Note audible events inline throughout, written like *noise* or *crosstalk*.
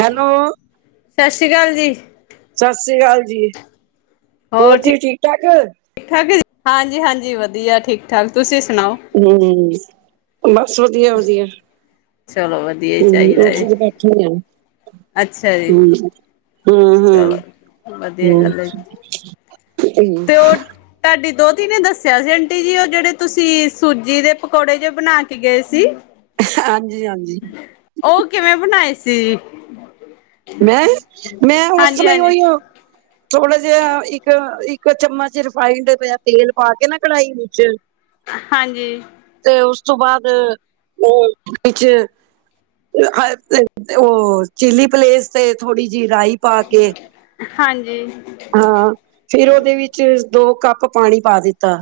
Hello. ਸ਼ ਕਾਲ ਜੀ। ਸਸਰੀ ਕਾਲ ਜੀ ਹੋਰ ਜੀ ਠੀਕ- ਠਾਕ ਠੀਕ- ਠਾਕ ਹਾਂਜੀ- ਹਾਂਜੀ ਵਧੀਆ ਠੀਕ- ਠਾਕ ਤੁਸੀਂ ਸੁਣਾਓ? ਹਮ ਬਸ ਵਧੀਆ- ਵਧੀਆ ਚਲੋ ਵਧੀਆ ਹੀ ਹੁ ਏ, ਚਾਹੀਦਾ ਸੀ, 'ਚ' ਬੈਠੇ ਹੋਏ ਆ ਅੱਛਾ ਜੀ ਹੁਅ, ਹੁਅ- ਚਲੋ ਵਧੀਆ ਹੁਅ, ਗੱਲ ਹੈ ਹੁਅ। ਤੇ ਉਹ ਤੁਹਾਡੀ ਦੋਤੀ ਨੇ ਦੱਸਿਆ ਸੀ ਆਂਟੀ ਜੀ ਉਹ ਜਿਹੜੇ ਤੁਸੀਂ ਸੂਜੀ ਦੇ ਪਕੌੜੇ ਜੇ ਬਣਾ ਕੇ ਗਏ ਸੀ। ਹਾਂਜੀ ਹਾਂਜੀ। ਉਹ ਕਿਵੇਂ ਬਣਾਏ ਸੀ ਜੀ ਮੈਂ, ਮੈਂ ਉਸ ਹਾਂਜੀ- ਤਰ੍ਹਾਂ ਹੀ ਹਾਂਜੀ। ਉਹੀ ਓ ਥੋੜਾ ਜਿ ਇੱਕ- ਇੱਕ ਚਮਚ ਰਿਫਾਈੰਡ ਪਿਆ ਤੇਲ ਪਾ ਕੇ ਨਾ ਕੜਾਹੀ ਵਿੱਚ ਹਾਂਜੀ। ਤੇ ਉਸ ਤੋਂ ਬਾਅਦ ਉ ਵਿੱਚ ਉਹ ਚਿਲੀ ਪਲੇਸ ਤੇ ਥੋੜੀ ਜਿਹੀ ਰਾਈ ਪਾ ਕੇ ਹਾਂਜੀ ਹਾਂ। ਫਿਰ ਉਹਦੇ ਵਿੱਚ ਦੋ ਕੱਪ ਪਾਣੀ ਪਾ ਦਿੱਤਾ।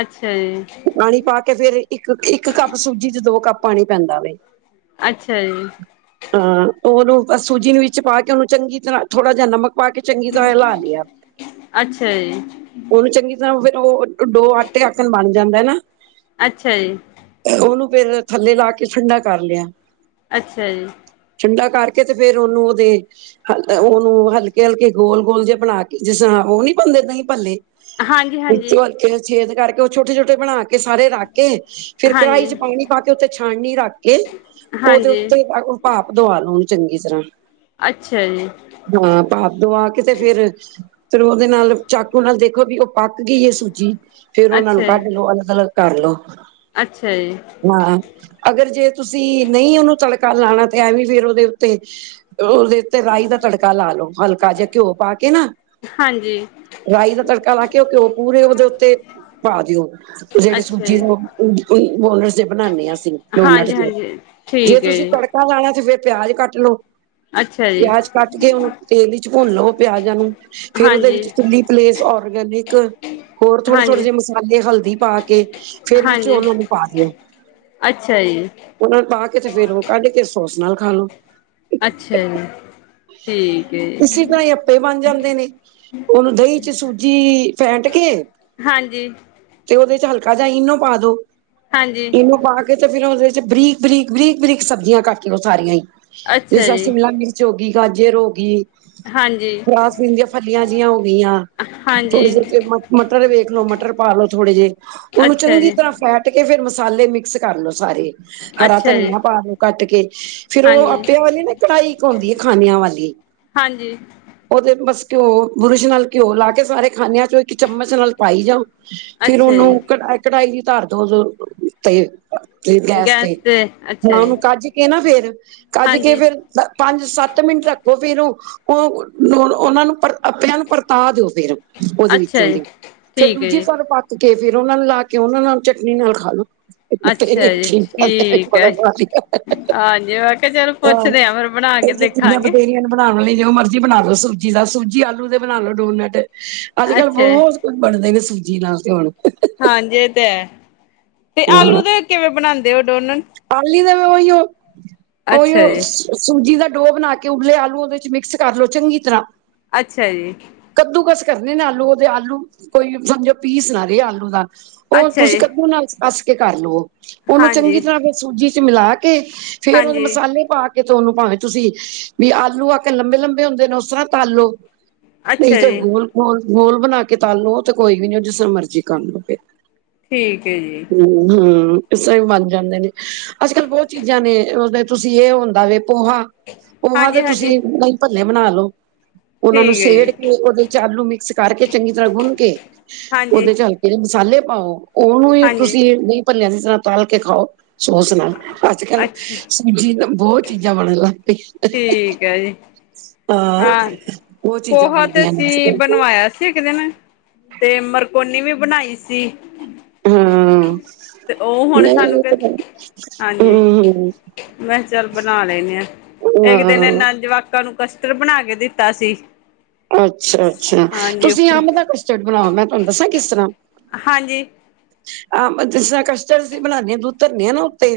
ਅੱਛਾ ਜੀ। ਪਾਣੀ ਪਾ ਕੇ ਫੇਰ ਇੱਕ- ਇੱਕ ਕੱਪ ਸੂਜੀ 'ਚ' ਦੋ ਕੱਪ ਪਾਣੀ ਪੈਂਦਾ ਵੇ ਅੱਛਾ ਜੀ। ਹਾਂ ਉਹਨੂੰ ਸੂਜੀ ਦੇ ਵਿੱਚ ਪਾ ਕੇ ਉਹਨੂੰ ਚੰਗੀ ਤਰ੍ਹਾਂ ਥੋੜਾ ਜਿਹਾ ਨਮਕ ਪਾ ਕੇ ਚੰਗੀ ਤਰ੍ਹਾਂ ਲਾ ਲਿਆ ਅੱਛਾ ਜੀ ਉਹ ਵੀ ਚੰਗੀ ਤਰ੍ਹਾਂ ਹੋਵੇ ਤਾਂ ਫਿਰ ਉਹ ਦੋ ਆਟੇ ਆਕਣ ਬਣ ਜਾਂਦੇ ਨਾ ਅੱਛਾ ਜੀ। ਉਹਨੂੰ ਫਿਰ ਥੱਲੇ ਲਾ ਕੇ ਠੰਡਾ ਕਰ ਲਿਆ। ਅੱਛਾ ਜੀ। ਠੰਡਾ ਕਰਕੇ ਤੇ ਫੇਰ ਉਹਨੂੰ ਉਹਦੇ ਹ ਉਹਨੂੰ ਹਲਕੇ- ਹਲਕੇ ਗੋਲ- ਗੋਲ ਜਿਹੇ ਬਣਾ ਕੇ ਜਿਸ ਤਰ੍ਹਾਂ ਉਹ ਨੀ ਬਣਦੇ ਦਹੀਂ, ਭੱਲੇ ਹਾਂਜੀ ਹਾਂਜੀ ਵਿੱਚੋਂ ਹਲਕੇ ਛੇਦ ਕਰਕੇ ਉਹ ਛੋਟੇ- ਛੋਟੇ ਬਣਾ ਕੇ ਕੇ ਸਾਰੇ ਰੱਖ ਕੇ ਫਿਰ ਕੜਾਹੀ 'ਚ' ਹਾਂਜੀ ਪਾਣੀ ਪਾ ਕੇ ਉੱਤੇ ਛਾਨਣੀ ਰੱਖ ਕੇ ਉਹਦੇ ਹਾਂਜੀ ਉੱਤੇ ਭਾਫ ਦਵਾ ਲਓ ਉਹਨੂੰ ਚੰਗੀ ਤਰ੍ਹਾਂ ਅੱਛਾ ਜੀ। ਹਾਂ ਭਾਫ ਦਵਾ ਕੇ ਤੇ ਫੇਰ ਫਿਰ ਉਹਦੇ ਨਾਲ ਚਾਕੂ ਨਾਲ ਦੇਖੋ ਵੀ ਉਹ ਪੱਕ ਗਈ ਏ ਸੂਜੀ? ਫੇਰ ਉਹਨਾਂ ਅੱਛਾ ਨੂੰ ਜੀ, ਕੱਢ ਲਓ ਅਲੱਗ -ਅਲੱਗ ਕਰ ਲੋ। ਅੱਛਾ ਜੀ। ਹਾਂ, ਅਗਰ ਜੇ ਤੁਸੀਂ ਨਹੀਂ ਉਹਨੂੰ ਤੜਕਾ ਲਾਣਾ ਤੇ ਐਂਵੀ ਫੇਰ ਉਹਦੇ ਉੱਤੇ ਉਹਦੇ ਉੱਤੇ ਰਾਈ ਦਾ ਤੜਕਾ ਲਾ ਲਓ ਹਲਕਾ ਜਿਆ ਘਿਓ ਪਾ ਕੇ ਨਾ ਹਾਂਜੀ। ਰਾਈ ਦਾ ਤੜਕਾ ਲਾ ਕੇ ਉਹ ਘਿਓ ਪੂਰੇ ਉਹਦੇ ਉੱਤੇ ਪਾ ਦਿਓ ਜਿਹੜੇ ਅੱਛਾ ਸੂਜੀ ਜੀ। ਦੇ ਉਹ ਡੋਨਰਸ ਜੇ ਬਣਾਨੇ ਆਂ ਅਸੀਂ। ਹਾਂਜੀ, ਡੋਨਟਸ ਨੇ ਹਾਂਜੀ ਜੇ ਠੀਕ ਹੈ ਤੁਸੀਂ ਜੀ, ਤੜਕਾ ਲਾਣਾ ਤੇ ਫਿਰ ਪਿਆਜ਼ ਕੱਟ ਲੋੋ। ਅੱਛਾ ਜੀ, ਪਿਆਜ ਕੱਟ ਕੇ ਉਹਨੂੰ ਤੇਲ ਵਿੱਚ ਭੁੰਨ ਲਓ ਪਿਆਜਾਂ ਨੂੰ ਫੇਰ ਉਹਦੇ ਹਾਂਜੀ, ਵਿੱਚ ਚ ਪਲੇਸ ਔਰਗੈਨਿਕ ਹੋਰ ਥੋੜੇ- ਥੋੜੇ ਹਾਂਜੀ। ਜਿਹੇ ਮਸਾ ਲੇ ਹਲਦੀ ਪਾ ਕੇ ਫੇਰ ਵਿੱਚ ਹਾਂਜੀ, ਉਹਨਾਂ ਨੂੰ ਪਾ ਦਿਓ। ਅੱਛਾ ਜੀ, ਉਹਨੂੰ ਪਾ ਕੇ ਤੇ ਫੇਰ ਉਹ ਕੱਢ ਕੇ ਸੋਸ ਨਾਲ ਖਾ ਲੋੋ। ਅੱਛਾ ਜੀ। *inaudible* ਠੀਕ ਏ ਅਪੇ ਬਣ ਜਾਂਦੇ ਨੇ ਉਹਨੂੰ ਦਹੀਂ ਚ ਸੂਜੀ-ਈ ਫੈਂਟ ਕੇ ਹਾਂਜੀ ਤੇ ਉਹਦੇ ਚ ਹਲਕਾ ਜਿਆ ਈਨੋ ਪਾ ਦੋ, ਹਾਂਜੀ, ਈਨੋ ਪਾ ਕੇ ਤੇ ਫਿਰ ਉਹਦੇ 'ਚ ਬਰੀਕ -ਬਰੀਕ- ਬਰੀਕ -ਬਰੀਕ ਸਬਜ਼ੀਆਂ ਕੱਟ ਲਓ ਸਾਰੀਆਂ ਈ। ਉਸ ਅੱਛਾ ਚ ਜੀ, ਸ਼ਿਮਲਾ- ਮਿਰ ਚ ਹੋ ਗਈ, ਗਾਜਰ ਹੋ ਗਈ, ਹਾਂਜੀ, ਫਰਾਸਬਿਨ ਦੀਆਂ ਫਲੀਆਂ ਜਿਈਆਂ ਹੋ ਗਈਆਂ ਹਾਂਜੀ, ਥੋੜ੍ਹੇ ਜੇ ਚ ਮ-ਮ-ਮਟਰ ਵੇਖ ਲੋ ਮਟਰ ਪਾ ਲੋ ਥੋੜ੍ਹੇ ਜਿਹੇ ਉਹਨੂੰ ਅੱਛਾ ਜੀ। ਚੰਗੀ ਤਰ੍ਹਾਂ ਫੈਟ ਕੇ ਫਿਰ ਮਸਾਲੇ ਮਿਕਸ ਕਰ ਲੋ ਸਾਰੇ। ਹਰਾ ਅੱਛਾ ਜੀ, ਧਨੀਆ ਪਾ ਲਓ ਕੱਟ ਕੇ। ਫਿਰ ਉਹ ਹਾਂਜੀ, ਆਪਿਆਂ ਵਾਲੀ ਨਾ ਇਕ ਕਡਾਈ ਹੁੰਦੀ ਹੈ ਖਾਨਿਆ ਵਾਲੀ ਹਾਂਜੀ, ਉਹਦੇ ਬੱਸ ਘਿਓ -ਬੁਰਸ਼ ਨਾਲ ਘਿਓ ਲਾ ਕੇ ਸਾਰੇ ਖਾਨਿਆਂ ਚੋਂ ਇੱਕ ਚਮਚ ਨਾਲ ਪਾਈ ਜਾਉ ਫਿਰ ਅੱਛਾ ਜੀ, ਉਹਨੂੰ ਕ-ਕਢਾਈ ਦੀ ਧਰਦੋ ਜੋ ਅਅ ਤੇ ਅ ਤੇ ਗੈਸ ਤੇ ਹ ਉਹਨੂੰ ਕੱਜ ਕੇ ਨਾ ਫਿਰ -ਕੱਜ ਕੇ ਹਾਂਜੀ, ਫਿਰ ਪ-ਪੰਜ-ਸੱਤ ਮਿੰਟ ਰੱਖੋ ਫਿਰ ਉਹ-ਉ-ਉ- ਉਹਨਾਂ ਨੂੰ ਪੱਤਿਆਂ ਨੂੰ ਪਰਤਾ ਦਿਓ ਫਿਰ। ਉਹਦੇ ਅੱਛਾ ਵਿੱਚੋਂ ਜੀ, ਦੀ, ਫੇਰ ਠੀਕ ਹੈ ਦੂਜੀ ਜੀ, ਸੈਡ ਪੱਕ ਕੇ ਫਿਰ ਉਹਨਾਂ ਨੂੰ ਲਾ ਕੇ, ਉਹਨਾਂ ਨਾਲ ਚਟਨੀ ਨਾਲ ਖਾ ਲਓ। *unintelligible* ਅੱਛਾ ਜੀ, ਠੀਕ ਹੈ। ਹਾਂਜੀ ਮੈਂ ਕਿਹਾ ਚਲ ਪੁੱਛਦੇ ਆ ਫਿਰ ਬਣਾ ਕੇ ਕੁੜੀਆਂ ਤਾਂ ਦੇਖਾਂਗੇ ਮੇਰੀਆਂ ਬਣਾਉਣ ਲਈ ਜੋ ਮਰਜ਼ੀ ਬਣਾ ਦੋ ਸਬਜੀ ਦਾ, ਸੂਜੀ ਆਲੂ ਦੇ ਬਣਾ ਲੋ ਡੋਨਟ, ਅੱਜ- ਕੱਲ੍ਹ ਅੱਛਾ ਬਹੁਤ ਬਣਦੇ ਨੇ ਸੂਜੀ ਨਾਲ ਤੇ ਹੁਣ *unintelligible* ਹਾਂਜੀ ਇਹ ਤੇ ਐ ਤੇ ਆਲੂ ਦੇ ਕਿਵੇਂ ਬਣਾਂਦੇ ਓ ਡੋਨਟ? ਆਲੂ ਦੇ ਵੀ ਉਈਓ ਉਈਓ ਅੱਛਾ ਜੀ ਸੂਜੀ ਦਾ ਡੋਹ ਬਣਾ ਕੇ ਉਬਲੇ ਆਲੂ ਉਹਦੇ 'ਚ ਮਿਕਸ ਕਰ ਲਓ ਚੰਗੀ ਤਰ੍ਹਾਂ। ਅੱਛਾ ਜੀ। ਕੱਦੂ-ਕਸ ਕਰਨੇ ਨੇ ਆਲੂ ਉਹਦੇ ਆਲੂ ਕੋਈ ਸਮਝੋ ਪੀਸ ਨਾ ਰਏ ਆਲੂ ਦਾ। ਉਹ ਅੱਛਾ ਤੁਸੀਂ ਜੀ ਕੱਦੂ ਨਾਲ ਕੱਸ ਕੇ ਕਰ ਲਓ, ਉਹਨੂੰ ਹਾਂਜੀ ਚੰਗੀ ਤਰ੍ਹਾਂ ਫਿਰ ਸੂਜੀ ਚ ਮਿਲਾ ਕੇ ਕੇ, ਫੇਰ ਉਹਦੇ ਹਾਂਜੀ ਮਸਾਲੇ ਪਾ ਕੇ ਤੇ ਉਹਨੂੰ ਭਾਵੇਂ ਤੁਸੀਂ ਵੀ ਆਲੂ ਆ ਕੇ ਲੰਬੇ, ਲੰਬੇ ਹੁੰਦੇ ਨੇ ਉਸਰਾਂ ਤਲ ਲਓ ਨਹੀਂ ਅੱਛਾ ਤੇ ਜੀ ਗੋਲ, ਗੋਲ, ਗੋਲ ਬਣਾ ਕੇ ਤਲ ਲੋ ਤੇ ਕੋਈ ਨੀ ਉਹ ਜਿਸ ਤਰ੍ਹਾਂ ਮਰਜ਼ੀ ਕਰ ਲਓ ਫੇਰ। ਠੀਕ ਐ ਜੀ। ਹਮ, ਹਮ ਇਸ ਤਰ੍ਹਾਂ ਵੀ ਬਨ ਜਾਂਦੇ ਨੇ ਅੱਜ-ਕੱਲ੍ਹ ਬਹੁਤ ਚੀਜ਼ਾਂ ਨੇ ਉਸਦੇ ਤੁਸੀਂ ਇਹ ਹੁੰਦਾ ਵੇ ਪੋਹਾ, ਪੋਹਾ ਹਾਂਜੀ ਦੇ ਹਾਂਜੀ ਤੁਸੀਂ, ਨਹੀਂ ਭੱਲੇ ਬਣਾ ਲਓ। ਉਹਨਾਂ ਨੂੰ ਠੀਕ ਹੈ ਸੇੜ ਜੀ ਕੇ ਉਹਦੇ ਚ ਆਲੂ ਮਿਕਸ ਕਰਕੇ ਚੰਗੀ ਤਰ੍ਹਾਂ ਗੁੰਨ ਕੇ, ਹਾਂਜੀ ਉਹਦੇ ਚ ਜਿਹੜੇ ਮਸਾਲੇ ਪਾਂਓ ਉਹਨੂੰ ਈ ਹਾਂਜੀ ਤੁਸੀਂ ਨਹੀਂ ਭੱਲਿਆ ਦੀ ਤਰ੍ਹਾਂ ਤਲ ਕੇ ਖਾਓ। ਸੋਚ ਲਓ, ਅੱਜ-ਕੱਲ੍ਹ ਅੱਛਾ ਸੂਜੀ ਬ-ਬਹੁਤ ਚੀਜ਼ਾਂ ਬਣਨ ਲੱਗ ਪਈ ਠੀਕ ਐ ਜੀ, ਹਾਂ, ਬਹੁਤ ਚੀਜ਼ਾਂ ਪੋਹਾ ਤੇ ਬਣਦੀਆਂ ਨੇ ਅੱਜ ਤੇ ਕੱਲ੍ਹ ਬਣਵਾਇਆ ਸੀ ਇੱਕ ਦਿਨ ਤੇ ਮਰਕੋਨੀ ਵੀ ਬਣਾਈ ਸੀ। ਹਾਂ ਤੇ ਉਹ ਹੁਣ ਨਹੀਂ ਸਾਨੂੰ ਇਹ ਕਿ, ਤਾਂ ਗੱਲ ਹਾਂਜੀ ਹਮ ਮੈਂ ਚੱਲ ਬਣਾ ਲੈਨੇ ਆ, ਹਮ ਇੱਕ ਦਿਨ ਹਾਂ ਇਹਨਾਂ ਜਵਾ ਕਾ ਨੂੰ ਕਸਟਰ ਬਣਾ ਕੇ ਦਿੱਤਾ ਸੀ। ਅੱਛਾ, ਅੱਛਾ ਹਾਂਜੀ ਤੁਸੀਂ ਉੱਪਰ ਅੰਬ ਦਾ ਕਸਟਰਡ ਬਣਾਓ ਮੈਂ ਤੁਹਾਨੂੰ ਦੱਸਾਂ ਕਿਸ ਤਰ੍ਹਾਂ ਹਾਂਜੀ। ਆਹ ਜਿਸ ਤਰ੍ਹਾਂ ਕਸਟਡ ਅਸੀਂ ਬਣਾਨੇ ਆ ਦੁੱਧ ਧਰਨੇ ਆ ਨਾ ਉੱਤੇ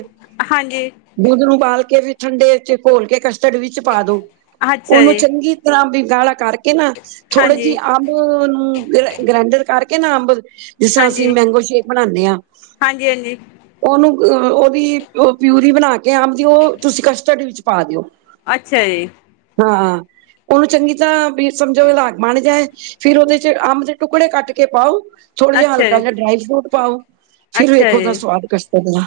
ਹਾਂਜੀ ਦੁੱਧ ਨੂੰ ੳਬਾਲ ਕੇ ਫਿਰ ਠੰਡੇ ਚ ਘੋਲ ਕੇ ਕਸ਼ ਗਡਵੀ ਇਚ ਪਾ ਦੋ, ਅੱਛਾ ਉਹਨੂੰ ਜੀ ਚੰਗੀ ਤਰ੍ਹਾਂ ਵੀ ਗਾੜਾ ਕਰਕੇ ਨਾ ਥੋੜੇ ਹਾਂਜੀ ਜੀ ਅੰ ੳਹ ਔਨੂੰ ਗ੍ਰੈ ਗ੍ਰੈਂਡਰ ਕਰਕੇ ਨਾ ਅੰਬ, ਜਿਸ ਤਰ੍ਹਾਂ ਅਸੀਂ ਹਾਂਜੀ ਮੈਂਗੋ ਸੇ ਕ‌ ਬਣਾਨੇ ਆ ਹਾਂਜੀ ਹਾਂਜੀ ਉਹਨੂੰ ਉਹਦੀ ਪਿਊਰੀ ਬਣਾ ਕੇ ਕਿ ਅੰਬ ਦੀ ਉਹ ਤੁਸੀਂ ਕਸਟਰਡ ਵਿੱਚ ਪਾ ਦਿਓ। ਅੱਛਾ ਜੀ। ਹਾਂ, ਉਹਨੂੰ ਚੰਗੀ ਤਰ੍ਹਾਂ ਵੀ ਸਮਝੋ *unintelligible* ਬਣ ਜਾਏ ਫਿਰ ਉਹਦੇ ਚ ਅੰਬ ਦੇ ਟੁਕੜੇ ਕੱਟ ਕੇ ਪਾਓ ਥੋੜ੍ਹਾ ਜਿਹਾ ਅੱਛਾ ਹਲਕਾ ਜੀ ਜਿਹਾ ਡਰਾਈ ਫਰੂਟ ਪਾਓ, ਫਿਰ ਅੱਛਾ ਵੇਖੋ ਉਹਦਾ ਜੀ ਸਵਾਦ ਕਸਟਰਡ ਦਾ।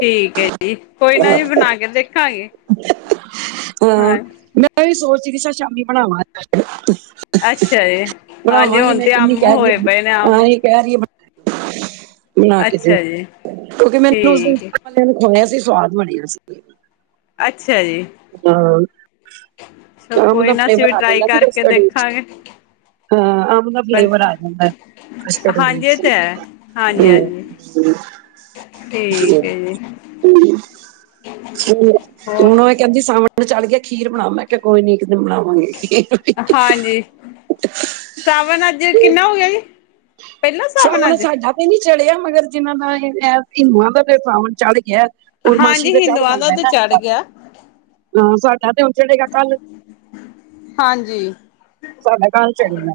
ਠੀਕ ਐ ਜੀ, ਕੋਈ ਨਾ ਜੀ ਬਣਾ ਹਾਂ ਕੇ ਦੇਖਾਂਗੇ। ਹਾਂ ਮੈਂ ਵੀ ਸੋਚ ਰਹੀ ਸੀ, ਸ਼ਾਮੀ ਬਣਾਵਾਂ ਅੱਜ ਅੱਛਾ ਜੀ ਕਸ਼ਟਡ। ਹਾਂਜੀ ਬਣਾਵਾਂਗੀ ਹੁਣ ਮੈਂ ਤੇ ਕਿੰਨੀ ਅੰਬ ਕਹਿ ਰਹੀ ਏ, ਹੋਏ ਪਏ ਨੇ ਅੰਬ ਹਾਂ ਇਹ ਕਹਿ ਰਹੀ ਏ ਬਣਾ ਕੇ ਦਿਓ ਅੱਛਾ ਜੀ ਕਿਉਂਕਿ ਮੈਨੂੰ ਉਸ ਦਿਨ ਠੀਕ ਹੈ *unintelligible* ਖੋਇਆ ਸੀ ਸਵਾਦ ਬਣਿਆ ਸੀ। ਅੱਛਾ ਜੀ। ਹਾਂ। ਚਲੋ ਅੰਮ ਦਾ ਕੋਈ ਨਾ ਅਸੀਂ ਵੀ ਫਲੈਵਰ ਆ ਟਰਾਈ ਜਾਂਦਾ ਜੀ ਕਰਕੇ ਕਸ਼ਟੜ ਇਚ, ਦੇਖਾਂਗੇ ਹਾਂ ਅੰਮ ਦਾ ਫਲੈਵਰ ਆ ਜਾਂਦੈ ਕਸਟਡ ਹਾਂਜੀ ਇਹ ਵਿਚ, ਤੇ ਹੈ ਹਾਂਜੀ ਹਾਂਜੀ ਹਮ। ਠੀਕ ਹੈ ਜੀ ਹੋਰ *unintelligible* ਕਹਿੰਦੀ ਸਾਵਣ ਤਾ ਚੜ ਗਿਆ ਖੀਰ ਬਣਾਓ, ਮੈਂ ਕਿਹਾ ਕੋਈ ਨੀ ਇੱਕ ਦਿਨ ਬਣਾਊ *inaudible* ਹਾਂਜੀ ਸਾਵਨ ਅੱਜ ਕਿੰਨਾ ਹੋ ਗਿਆ ਜੀ ਪਹਿਲਾ ਸਾਵਨ ਸਾਵਣ ਅੱਜ ਚੜ *unintelligible* ਤੇ ਨੀ ਚੜਿਆ ਮਗਰ ਜਿਹਨਾਂ ਦਾ ਹਿੰਦੂਆਂ ਦਾ ਤੇ ਸਾਵਣ ਚੜ ਗਿਐ। ਪੁਰਮਾਸ਼ੀ ਹਾਂਜੀ ਤੇ ਚੜ ਹਿੰਦੂਆਂ ਜਾਦੈ ਤੇ ਇਹਨਾ ਚੜ੍ਹ ਦਾ ਤਾ, ਗਿਆ ਹਾਂ ਸਾਡਾ ਤੇ ਹੁਣ ਚੜੇਗਾ ਕੱਲ ਹਾਂਜੀ। ਸਾਡਾ ਕੱਲ੍ਹ ਚੜੇਗਾ।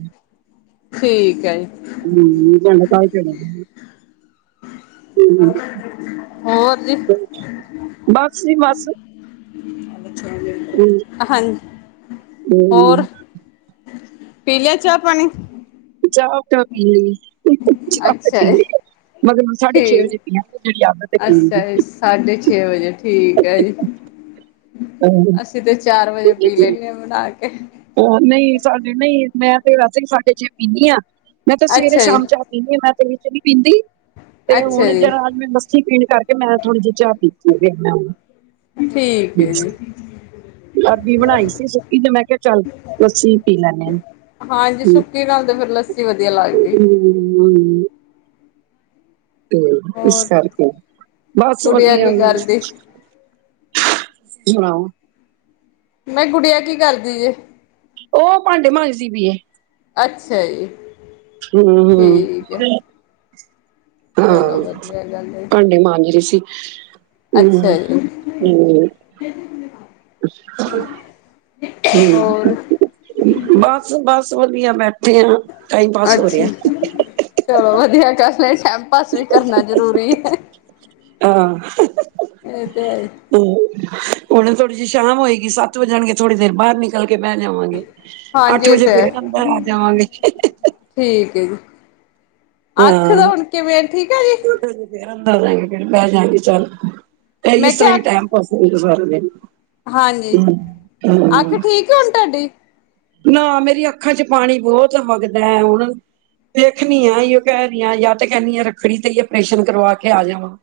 ਠੀਕ ਹੈ ਜੀ ਹੂੰ, ਤੁਵਾਡਾ ਕੱਲ੍ਹ ਚੜੇਗਾ। ਹੋਰ ਜੀ। ਬਸ ਜੀ ਬਸ। ਹਮ, ਹਾਂਜੀ, ਹੋਰ? ਪੀ ਲਿਆ ਚਾਹ ਪਾਣੀ? ਚਾਹ ਤਾਂ ਪੀ ਲ‌ਈ। ਅੱਛਾ ਏ। ਠੀਕ। ਵਜੇ ਪੀਵਾਂਗੇ ਜਿਹੜੀ ਆਦਤ ਹੈ ਪੀਣ ਦੀ ਅੱਛਾ ਜੀ ਸਾਢੇ ਛੇ ਵਜੇ, ਠੀਕ ਐ ਜੀ। ਅਹ, ਅਸੀਂ ਤੇ ਚਾਰ ਵਜੇ ਪੀ ਲੈਂਣੇ ਆ ਬਣਾ ਕੇ। ਉਹ ਨਹੀਂ, ਸਾਡੇ ਨਹੀਂ, ਮੈਂ ਤੇ ਵੈਸੇ ਈ ਸਾਢੇ ਛੇ ਪੀਂਨੀ ਆ। ਮੈਂ ਤੇ ਅੱਛਾ ਜੀ ਸਵੇਰੇ-ਸ਼ਾਮ ਚਾਹ ਪੀਂਨੀ ਆ। ਮੈਂ ਤੇ ਨਹੀ ਤੇ ਨੀ ਪੀਂਦੀ ਤੇ ਅੱਛਾ ਹੁਣ ਜੀ ਜਿਹੜਾ ਆਦਮੀ ਮਸ ਸੀ। ਤਿੰਨ-ਚਾਰ ਦਿਨ ਮੈਂ ਥੋੜ੍ਹੀ ਜਿਹੀ ਚਾਹ ਪੀਤੀ ਹੈਗੀ ਐ। ਠੀਕ ਮੈਂ ਹੈ ਜੀ ਅਰਬੀ ਬਣਾਈ ਸੀ ਸੁਕੀ ਤੇ ਮੈਂ ਕਿਹਾ ਚੱਲ ਲੱਸੀ ਪੀ ਲੈਣੇ ਹਾਂਜੀ, ਸੁੱਕੀ ਨਾਲ ਤੇ ਫਿਰ ਲੱਸੀ ਵਧੀਆ ਲੱਗਦੀ। *inaudible* ਤੇ ਇਸ ਹੋਰ ਕਰਕੇ, ਬਸ ਗੁੜੀਆ ਵਧੀਆ। ਕੀ ਕਰਦੀ? ਕੀ ਬਣਾਊ? ਨਈ ਗੁਡੀਆ ਕੀ ਕਰਦੀ ਜੇ? ਉਹ ਭਾਂਡੇ ਮਾਂਜਦੀ ਪੀ ਏ। ਅੱਛਾ ਜੀ। ਹੂੰ-ਹੂੰ। ਠੀਕ ਹੈ। ਹਾਂ, ਚਲੋ ਵਧੀਆ ਗੱਲ ਹੈ। ਭਾਂਡੇ ਮਾਂਜ ਰਹੀ ਸੀ। ਨਾ, ਅੱਛਾ ਜੀ ਨਹੀਂ ਏ। ਤੁਸੀਂ ਹੋਰ ਨਾ ਬਸ-ਬਸ ਵਧੀਆ। ਮੈਂ ਅੱਛਾ। ਚਲੋ, ਵਧੀਆ ਕਰ ਲਏ। ਟੈਂਮ ਪਾਸ ਵੀ ਕਰਨਾ ਜ਼ਰੂਰੀ ਐ। ਆਂ। ਇਹ ਤੇ ਹੈ ਈ। ਤੇ ਹੂ, ਹੁਣ ਥੋੜ੍ਹੀ ਜਿਹੀ ਸ਼ਾਮ ਹੋਏਗੀ। ਸੱਤ ਵਜਣਗੇ, ਥੋੜ੍ਹੀ ਦੇਰ ਬਾਹਰ ਨਿਕ ਨਿਕਲ ਕੇ ਬਹਿ ਜਾਵਾਂਗੇ। ਹਾਂਜੀ ਅੱਠ ਇਹ ਵਜੇ ਤੇ ਹੈ ਫੇਰ ਅੰਦਰ ਆ ਜਾਵਾਂਗੇ। ਠੀਕ ਏ ਜੀ। ਅੱਖ ਹਾਂ, ਦਾ ਹੁਣ ਕਿਵੇਂ ਠੀਕ ਹੈ ਜੀ ਰੋਟੀ-ਰੂਟੀ ਸੰਦੇਰਾ ਬਣਾਲਾ ਗੇ ਤੇ ਬਹਿਜਾ ਗੇ ਚੱਲ ਤੇ ਐਹ ਮੈਂ ਇਸ ਤਰ੍ਹਾਂ ਕਿਹਾ ਈ ਅੱਖ, ਟੈਮ ਪਾਸ ਕਰ ਲਈ ਦਾ ਸਾਰਾ ਦਿਨ। *unintelligible* ਤੇ ਹੁਣ ਤਾਡੀ ਨਾ ਮੇਰੀਆਂ ਅੱਖਾਂ 'ਚ ਪਾਣੀ ਬਹੁਤ ਵਗਦਾ ਐ। ਹੁਣ ਵੇਖਣੀ ਆ। ਯੋ ਕਹਿ ਰੀਆ ਜਾਂ ਤੇ ਕਹਿੰਨੀ ਆ ਰੱਖੜੀ ਤੇ ਜਾਂ ਪੇਸ਼ਨ ਕਰਵਾ ਕੇ ਆ ਜਾਵਾਂ।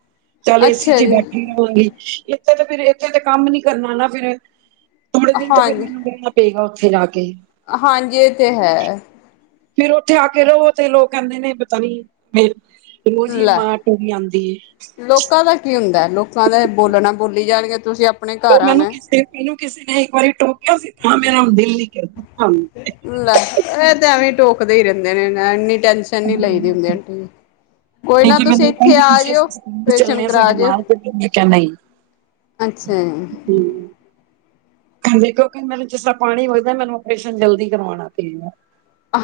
ਚੱਲ, ਏਸੀ 'ਚ ਅੱਛਾ ਈ ਜੀ ਬੈਠੀ ਰਵਾਂਗੀ। ਏਥੇ ਤੇ ਫਿਰ, ਏਥੇ ਤੇ ਕੰਮ ਨੀ ਕਰਨਾ ਨਾ। ਫਿਰ ਇਹ ਥੋੜ੍ਹੇ ਦਿਨ ਤੋਂ ਫੇਰ ਹਾਂਜੀ ਮੈਨੂੰ ਰਹਿਣਾ ਪੇਗਾ ਉੱਥੇ ਜਾ ਕੇ। ਹਾਂਜੀ, ਇਹ ਤੇ ਹੈ। ਫੇਰ ਉੱਥੇ ਆ ਕੇ ਰਵੋ ਤੇ ਲੋਕ ਕਹਿੰਦੇ ਨੇ ਪਤਾ ਨੀ ਫਿਰ, ਲੋ ਜੀ ਲੈ ਮਾਂ ਟੁਰੀ ਆਂਦੀ। ਲੋਕਾਂ ਦਾ ਕੀ ਹੁੰਦਾ। ਲੋਕਾਂ ਦਾ ਏ ਬੋਲਣਾ, ਬੋਲੀ ਜਾਣਗੇ। ਤੁਸੀਂ ਆਪ ਤੇ ਉਹ ਮੈਨੂੰ ਕਿਸੇ, ਮੈਨੂੰ ਕਿਸੇ ਨੇ ਇੱਕ ਵਾਰੀ ਟੋਕਿਆ ਸੀ ਤਾਂ ਮੈਂ ਆਂਦੀ ਨੀ। ਹੁਨ ਲੈ ਏ ਤੇ ਐਵੇਂ ਟੋਕਦੇ ਈ ਰੈਂਦੇ ਨੇ ਨਾ ਐਨੀ ਟੈਨਸ਼ਨ ਨੀ ਲਈਦੀ ਹੁੰਦੀ ਆਂਟੀ ਜੀ। ਕੋਈ ਨਹੀਂ ਨਾ ਤੇ ਤੁਸੀਂ ਮੈਨੂੰ ਏਥੇ ਕਹਿੰਦੀ ਆ ਕਿਸੇ ਜਇਓ, ਪ੍ਰੇਸ਼ਨ ਚੱਲਣੇ ਆ ਕਰਾ ਸਾਡੇ ਜਿਓ। ਨਾਲ ਤੇ ਮੈਂ ਕਿਹਾ ਅੱਛੇਆ। ਹੂੰ। ਹਾਂਜੀ ਕਿਓਂਕਿ ਮੈਨੂੰ ਜਿਸ ਤਰਾਂ ਪਾਨੀ ਵਗਦਾ ਮੈਨੂੰ ਓਪਰੇਸ਼ਨ ਜਲਦੀ ਕਰਵਾਨਾ ਪਏਗਾ।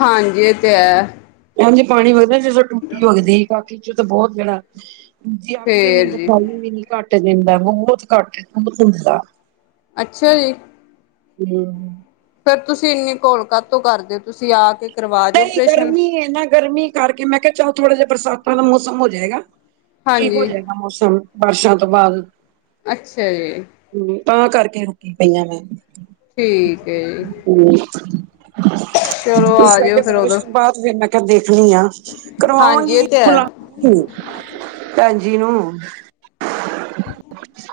ਹਾਂਜੀ ਏ ਤੇ ਹੈ। ਇੰਝ ਪਾਨੀ ਵਗਦਾ ਜਿਦਾਂ ਟੂਟੀ ਵਗਦੀ ਬਾਕੀ ਚ ਤਾਂ ਬੋਤ ਜੇੜਾ ਜੇ ਆਕੇ ਦੇ ਤੇ ਮੈਨੂੰ ਫੇਰ ਜੀ ਦਿਖਾਈ ਵੀ ਘੱਟ ਦਿੰਦਾ ਬੋਤ ਘੱਟ ਦਿੰਦਾ ਆ। ਅੱਛਾ ਜੀ। ਗੁਡ ਈਵਨਿੰਗ ਫੇਰ ਤੁਸੀਂ ਇੰਨੀ ਘੋਲ ਕਾਤੋਂ ਕਰਦੇ ਓਂ ਤੁਸੀਂ ਆ ਕੇ ਕਰਵਾ ਜਾਓ ਨਈਂ ਆਪਰੇਸ਼ਨ। ਗਰਮੀ ਏ ਨਾ ਗਰਮੀ ਕਰਕੇ ਮੈਂ ਕਿਆ ਚੱਲ ਥੋੜਾ ਜਾ ਬਰਸਾਤਾਂ ਦਾ ਮੌਸਮ ਹੋ ਜਾਏਗਾ, ਠੀਕ ਹੋ ਹਾਂਜੀ ਜਾਏਗਾ ਮੌਸਮ। ਬਾਰਸ਼ਾਂ ਤੋਂ ਬਾਦ। ਅੱਛੇਆ ਜੀ। ਹੂੰ, ਤਾਂ ਕਰਕੇ ਰੁਕੀ ਪਈ ਆਂ ਮੈਂ। ਠੀਕ ਐ ਜੀ, ਹੂੰ ਚਲੋ ਆਜੇਓ ਫਿਰ ਓਦੋਂ ਬਾਦ ਚ ਫੇਰ ਮੈਂ ਕਿਆ ਦੇਖਨੀ ਆਂ, ਹਾਂਜੀ ਇਹ ਕਰਵਾਵਾਂਗੀ ਤੇ ਹੈ। ਕਰਵਾਵਾਂ ਹੂੰ, ਭੈਨ ਜੀ ਨੂੰ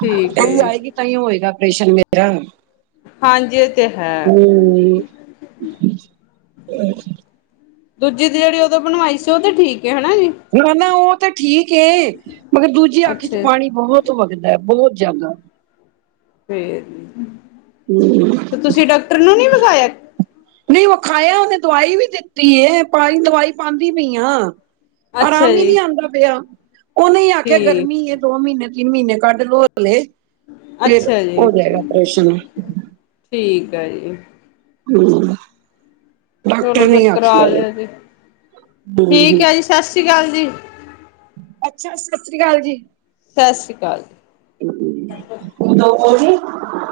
ਠੀਕ ਹੈ ਜੀ ਆਏਗੀ ਤਾਂਈ ਹੋਏਗਾ ਅਪਰੇਸ਼ਨ ਮੇਰਾ ਹਾਂਜੀ ਏ ਤੇ ਹੈ। ਦੂਜੀ ਦੀ ਜੇੜੀ ਓਦੋਂ ਬਨਵਾਈ ਸੀ ਓ ਤੇ ਠੀਕ ਐ ਹਨਾ ਜੀ। ਹੁਨ ਨਾ ਓ ਤੇ ਠੀਕ ਏ, ਮਗਰ ਦੂਜੀ ਅੱਖ ਚ ਅੱਛਾ ਪਾਨੀ ਬੋਤ ਵਗਦਾ ਬੋ ਜਾਦਾ ਫੇਰ ਵੀ ਨਈਂ ਤੁਸੀਂ ਡਾਕਟਰ ਨੂੰ ਨੀ ਵਿਖਾਇਆ। ਨਈਂ ਵਖਾਏਆ ਓਨੇ ਦਵਾਈ ਵੀ ਦਿੱਤੀ ਏ ਪਾਈ ਦਵਾਈ ਪਾਂਦੀ ਪਈ ਆਂ। ਅੱਛਾ ਆਰਾਮ ਈ ਨੀ ਜੀ ਆਂਦਾ ਪਿਆ, ਓਨੇ ਈ ਆਖੇਆ ਠੀਕ ਗਰਮੀ ਏ ਦੋ ਮੀਨੇ, ਤਿੰਨ ਮੀਨੇ ਕੱਢ ਲੋ ਹਲੇ, ਫੇਰ ਅੱਛਾ ਜੀ ਹੋ ਜਾਏਗਾ ਪਰੇਸ਼ਨ। ਠੀਕ ਐ ਜੀ। ਹਾਂਜੀ ਹਾਂ। ਚਲੋ ਫੇਰ ਕਰਾ ਏ ਲਿਓ ਜੀ, ਹਮ ਠੀਕ ਹਮ ਐ ਜੀ ਸਸ ਰੀ ਕਾਲ ਜੀ। ਅੱਛਾ, ਸਸ ਰੀ ਕਾਲ ਜੀ। ਸਾਸਰੀ ਕਾਲ ਜੀ। *inaudible*